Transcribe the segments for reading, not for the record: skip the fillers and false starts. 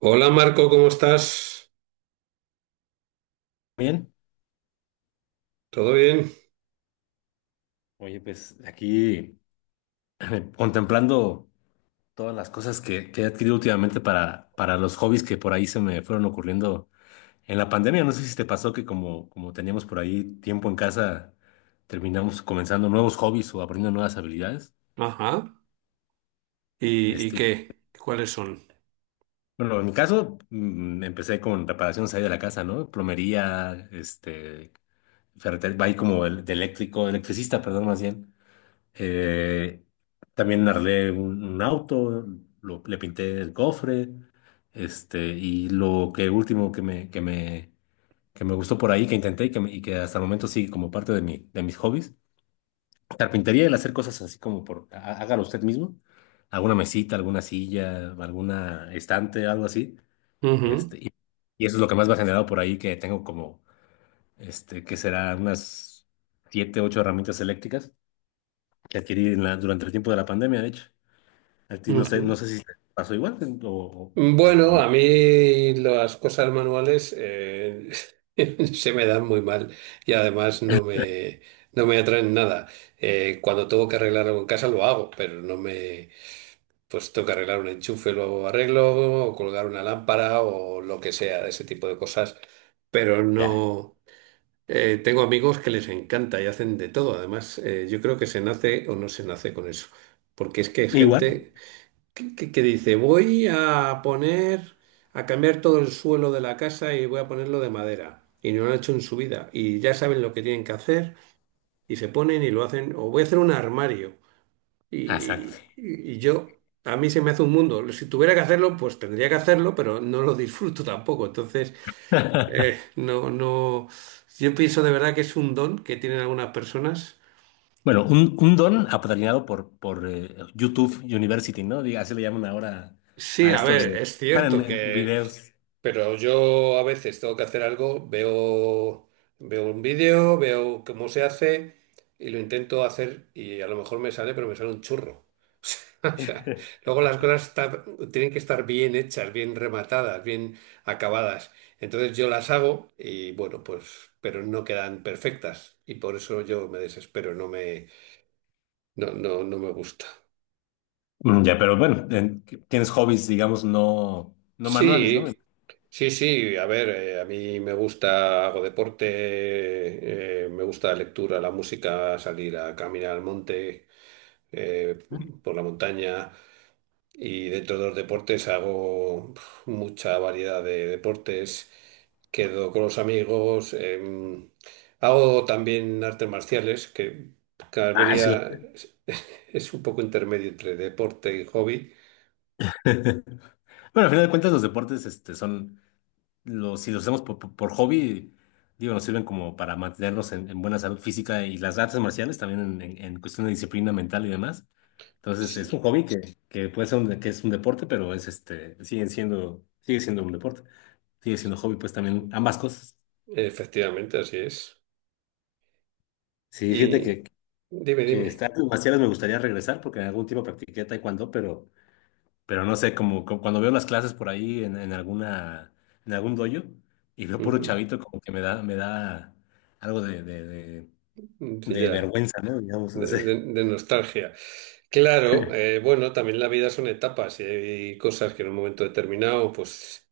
Hola Marco, ¿cómo estás? Bien, ¿Todo bien? oye, pues aquí contemplando todas las cosas que he adquirido últimamente para los hobbies que por ahí se me fueron ocurriendo en la pandemia. No sé si te pasó que como teníamos por ahí tiempo en casa, terminamos comenzando nuevos hobbies o aprendiendo nuevas habilidades. Ajá. ¿Y Este, qué? ¿Cuáles son? bueno, en mi caso empecé con reparaciones ahí de la casa, ¿no? Plomería, ferretería, va ahí como de eléctrico, electricista, perdón, más bien. Eh, también arreglé un auto, le pinté el cofre, y lo que último que me gustó por ahí, que intenté y que, y que hasta el momento sigue como parte de mis hobbies, carpintería, el hacer cosas así como hágalo usted mismo, alguna mesita, alguna silla, alguna estante, algo así, Ujú, este, y, y eso es lo que más me ha generado por ahí, que tengo como, que será unas siete, ocho herramientas eléctricas que adquirí durante el tiempo de la pandemia, de hecho. A ti no sé, no ujú. sé si te pasó igual, ¿no? O Bueno, a no. mí las cosas manuales se me dan muy mal y además no me atraen nada. Cuando tengo que arreglar algo en casa lo hago, pero no me. Pues tengo que arreglar un enchufe, lo arreglo, o colgar una lámpara o lo que sea, de ese tipo de cosas. Pero Ya. no. Tengo amigos que les encanta y hacen de todo. Además, yo creo que se nace o no se nace con eso. Porque es que hay Igual. gente que dice, voy a poner, a cambiar todo el suelo de la casa y voy a ponerlo de madera. Y no lo han hecho en su vida. Y ya saben lo que tienen que hacer y se ponen y lo hacen. O voy a hacer un armario. Ah, exacto. Y yo, a mí se me hace un mundo. Si tuviera que hacerlo, pues tendría que hacerlo, pero no lo disfruto tampoco. Entonces. No, no. Yo pienso de verdad que es un don que tienen algunas personas. Bueno, un don apadrinado por YouTube University, ¿no? Diga, así le llaman ahora Sí, a a esto ver, de es en- cierto en que, videos. pero yo a veces tengo que hacer algo, veo un vídeo, veo cómo se hace y lo intento hacer y a lo mejor me sale, pero me sale un churro. O sea, luego las cosas tienen que estar bien hechas, bien rematadas, bien acabadas. Entonces yo las hago y bueno, pues, pero no quedan perfectas y por eso yo me desespero. No, no, no me gusta. Ya, pero bueno, tienes hobbies, digamos, no, no manuales, ¿no? Sí, sí, sí. A ver, a mí me gusta, hago deporte, me gusta la lectura, la música, salir a caminar al monte, eh, por la montaña. Y dentro de los deportes hago mucha variedad de deportes. Quedo con los amigos. Hago también artes marciales, que Ah, sí. Calabria es es un poco intermedio entre deporte y hobby. Bueno, al final de cuentas, los deportes son. Si los hacemos por hobby, digo, nos sirven como para mantenernos en buena salud física y las artes marciales también en cuestión de disciplina mental y demás. Entonces, es un hobby que puede ser un deporte, pero es sigue siendo un deporte, sigue siendo hobby, pues también ambas cosas. Efectivamente, así es. Sí, fíjate Y que, dime, que dime. estas artes marciales me gustaría regresar porque en algún tiempo practiqué taekwondo, pero no sé, como cuando veo las clases por ahí en algún dojo y veo puro Ujú. chavito, como que me da algo de, de, de, Sí, de ya, vergüenza, ¿no? Digamos, no de, de- sé. de nostalgia. Claro, bueno, también la vida son etapas y hay cosas que en un momento determinado, pues,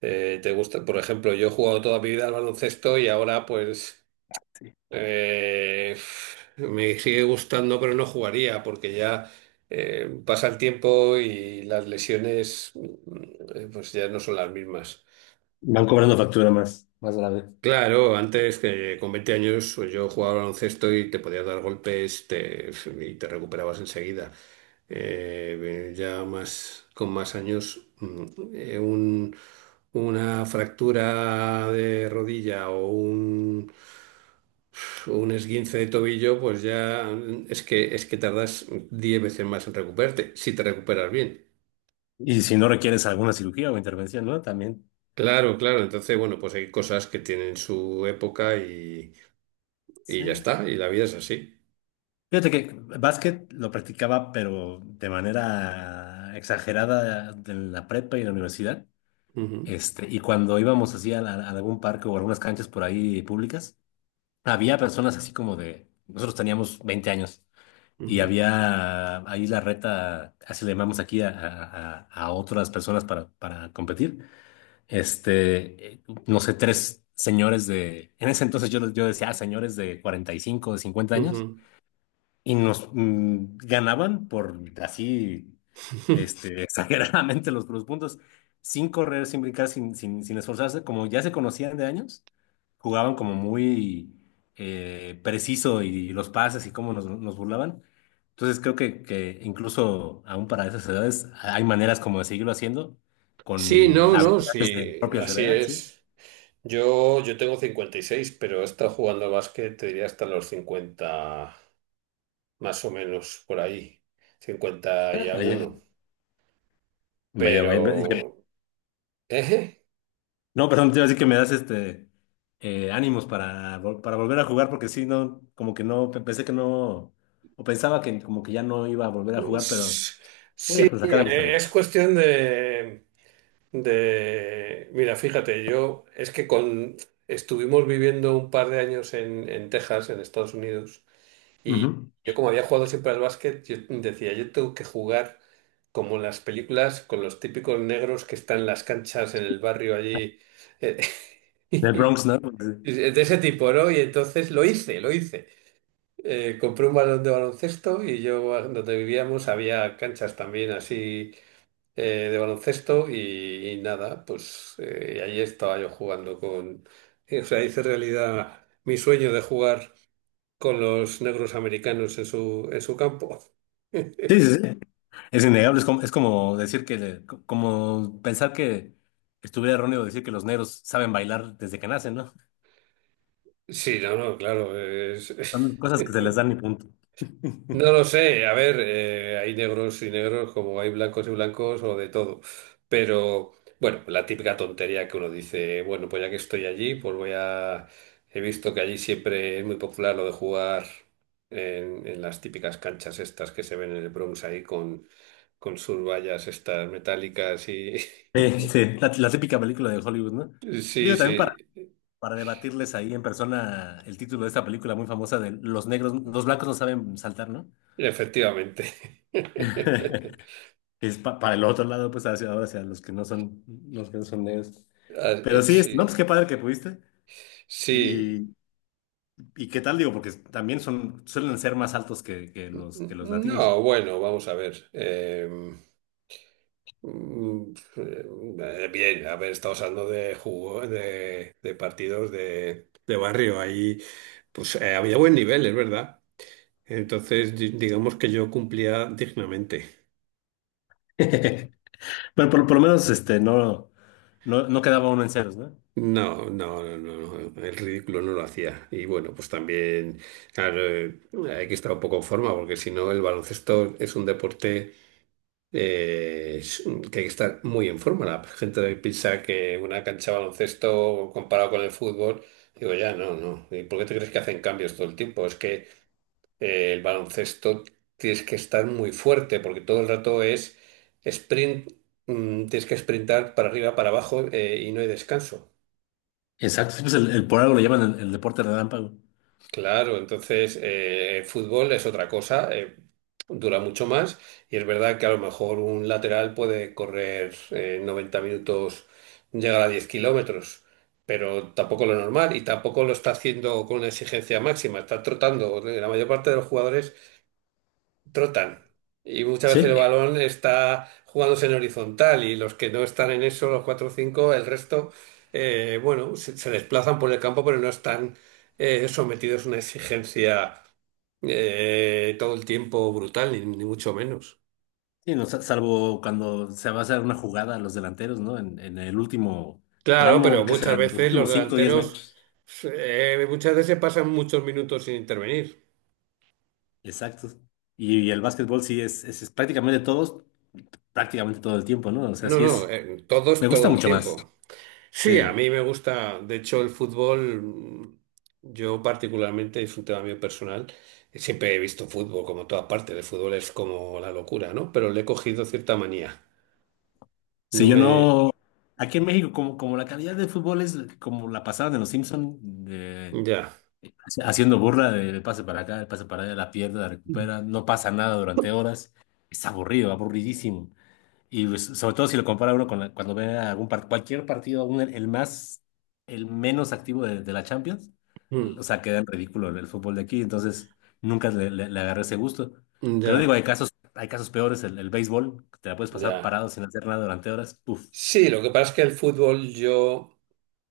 te gusta. Por ejemplo, yo he jugado toda mi vida al baloncesto y ahora, pues, Sí. eh, me sigue gustando, pero no jugaría porque ya pasa el tiempo y las lesiones, pues, ya no son las mismas. Van cobrando factura más, más grave. Claro, antes que con 20 años pues, yo jugaba al baloncesto y te podías dar golpes y te recuperabas enseguida. Ya más con más años, eh, un- una fractura de rodilla o un esguince de tobillo, pues ya es que tardas 10 veces más en recuperarte, si te recuperas bien. Y si no requieres alguna cirugía o intervención, ¿no? También. Claro, claro. Entonces, bueno, pues hay cosas que tienen su época y ya Sí. está, y la vida es así. Fíjate que básquet lo practicaba, pero de manera exagerada en la prepa y en la universidad. Ujú, Y cuando íbamos así a algún parque o algunas canchas por ahí públicas, había personas así como de, nosotros teníamos 20 años y ujú, había ahí la reta, así le llamamos aquí a otras personas para competir. No sé, tres señores de, en ese entonces yo decía, "Ah, señores de 45 de 50 años ujú. y nos ganaban por así, exageradamente los puntos, sin correr, sin brincar, sin esforzarse, como ya se conocían de años, jugaban como muy preciso y los pases y cómo nos burlaban. Entonces creo que incluso aún para esas edades hay maneras como de seguirlo haciendo Sí, con no, no, habilidades sí, propias de la así edad, ¿sí? es. Yo tengo 56, pero he estado jugando a básquet, te diría hasta los 50 más o menos por ahí, 50 y Vaya, alguno. vaya, vaya. Pero, eh, No, perdón, te iba a decir que me das ánimos para volver a jugar, porque sí, no, como que no, pensé que no, o pensaba que como que ya no iba a volver a jugar, pero es- voy sí, a sacar a mis es amigos. cuestión de, mira, fíjate, yo es que con, estuvimos viviendo un par de años en Texas, en Estados Unidos. Y Ujú. yo como había jugado siempre al básquet, yo decía, yo tengo que jugar como en las películas, con los típicos negros que están en las canchas en el barrio allí, eh, Del y Bronx, ¿no? y de ese tipo, ¿no? Y entonces lo hice, lo hice. Compré un balón de baloncesto y yo donde vivíamos había canchas también así de baloncesto y nada, pues ahí estaba yo jugando con. O sea, hice realidad mi sueño de jugar con los negros americanos en su campo. Sí, sí, sí. Sí. Es innegable, es como decir que, como pensar que estuviera erróneo decir que los negros saben bailar desde que nacen, ¿no? Sí, no, no, claro. Son cosas que se les dan y punto. No lo sé. A ver, hay negros y negros como hay blancos y blancos o de todo. Pero, bueno, la típica tontería que uno dice, bueno, pues ya que estoy allí, pues voy a. He visto que allí siempre es muy popular lo de jugar en las típicas canchas estas que se ven en el Bronx ahí con sus vallas estas metálicas y. Sí, sí, la típica película de Hollywood, ¿no? Sí, Digo, también sí. para debatirles ahí en persona el título de esta película muy famosa de Los negros, los blancos no saben saltar, ¿no? Efectivamente. Es para el otro lado, pues hacia ahora, hacia los que no son negros. Ah, Pero sí, no, pues Sí, qué padre que pudiste. Y, sí. y, y qué tal, digo, porque también suelen ser más altos que los latinos. No, bueno, vamos a ver. Bien, a ver, estamos hablando de jugo, de partidos de barrio. Ahí, pues había buen nivel, es verdad. Entonces, digamos que yo cumplía dignamente. Bueno, por lo menos no, no, no quedaba uno en ceros, ¿no? No, no, no, no, no, el ridículo no lo hacía. Y bueno, pues también, claro, hay que estar un poco en forma, porque si no, el baloncesto es un deporte es que hay que estar muy en forma. La gente hoy piensa que una cancha de baloncesto comparado con el fútbol, digo, ya, no, no. ¿Y por qué te crees que hacen cambios todo el tiempo? Es que el baloncesto tienes que estar muy fuerte porque todo el rato es sprint, tienes que sprintar para arriba, para abajo y no hay descanso. Exacto. Sí, pues por algo lo llaman el deporte relámpago. Claro, entonces el fútbol es otra cosa, dura mucho más y es verdad que a lo mejor un lateral puede correr 90 minutos, llegar a 10 kilómetros, pero tampoco lo normal y tampoco lo está haciendo con una exigencia máxima, está trotando, la mayor parte de los jugadores trotan. Y muchas veces el Sí. balón está jugándose en horizontal y los que no están en eso, los 4 o 5, el resto, bueno, se desplazan por el campo, pero no están sometidos a una exigencia todo el tiempo brutal, ni, ni mucho menos. Sí, no, salvo cuando se va a hacer una jugada a los delanteros, ¿no? En el último Claro, pero tramo, ¿qué muchas serán? Los veces los últimos 5, o 10 delanteros, metros. Muchas veces pasan muchos minutos sin intervenir. Exacto. Y el básquetbol sí es prácticamente prácticamente todo el tiempo, ¿no? O sea, No, sí no, es. Me todos todo gusta el mucho más. tiempo. Sí, a Sí. mí me gusta, de hecho el fútbol, yo particularmente, es un tema mío personal, siempre he visto fútbol como toda parte, el fútbol es como la locura, ¿no? Pero le he cogido cierta manía. No Si yo me. no. Aquí en México, como la calidad del fútbol es como la pasaban en los Simpson, de- Ya. haciendo burla de pase para acá, el pase para allá, la pierda, la Mm, recupera, no pasa nada durante horas. Es aburrido, aburridísimo. Y pues, sobre todo si lo compara uno cuando ve cualquier partido, aún el menos activo de la Champions, ya, o sea, queda en ridículo el fútbol de aquí, entonces nunca le agarré ese gusto. Pero digo, ya, hay casos peores, el béisbol, que te la puedes pasar ya. parado sin hacer nada durante horas, puf. Sí, lo que pasa es que el fútbol yo.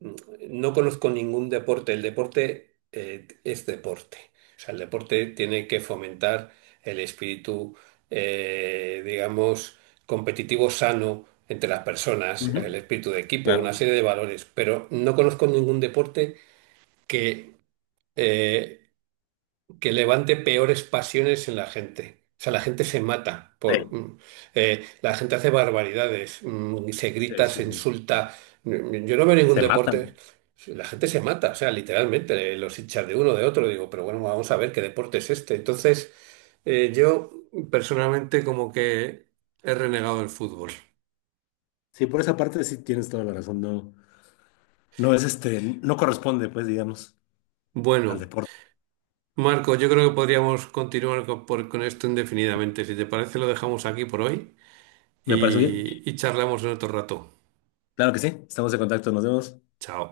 mm, no conozco ningún deporte. El deporte es deporte. O sea, el deporte tiene que fomentar el espíritu, digamos, competitivo sano entre las personas, el Ujú. espíritu de equipo, una Claro. serie de valores. Pero no conozco ningún deporte que eh, que levante peores pasiones en la gente. O sea, la gente se mata Sí. por. La gente hace barbaridades, se se, grita, se se- insulta. Yo no veo ningún se deporte. matan. La gente se mata, o sea, literalmente, los hinchas de uno, de otro. Digo, pero bueno, vamos a ver qué deporte es este. Entonces, yo personalmente como que he renegado del fútbol. Sí, por esa parte sí tienes toda la razón, no, no es no corresponde, pues, digamos, al Bueno, deporte. Marco, yo creo que podríamos continuar con esto indefinidamente. Si te parece, lo dejamos aquí por hoy ¿Me parece bien? Y charlamos en otro rato. Claro que sí, estamos en contacto, nos vemos. Chao.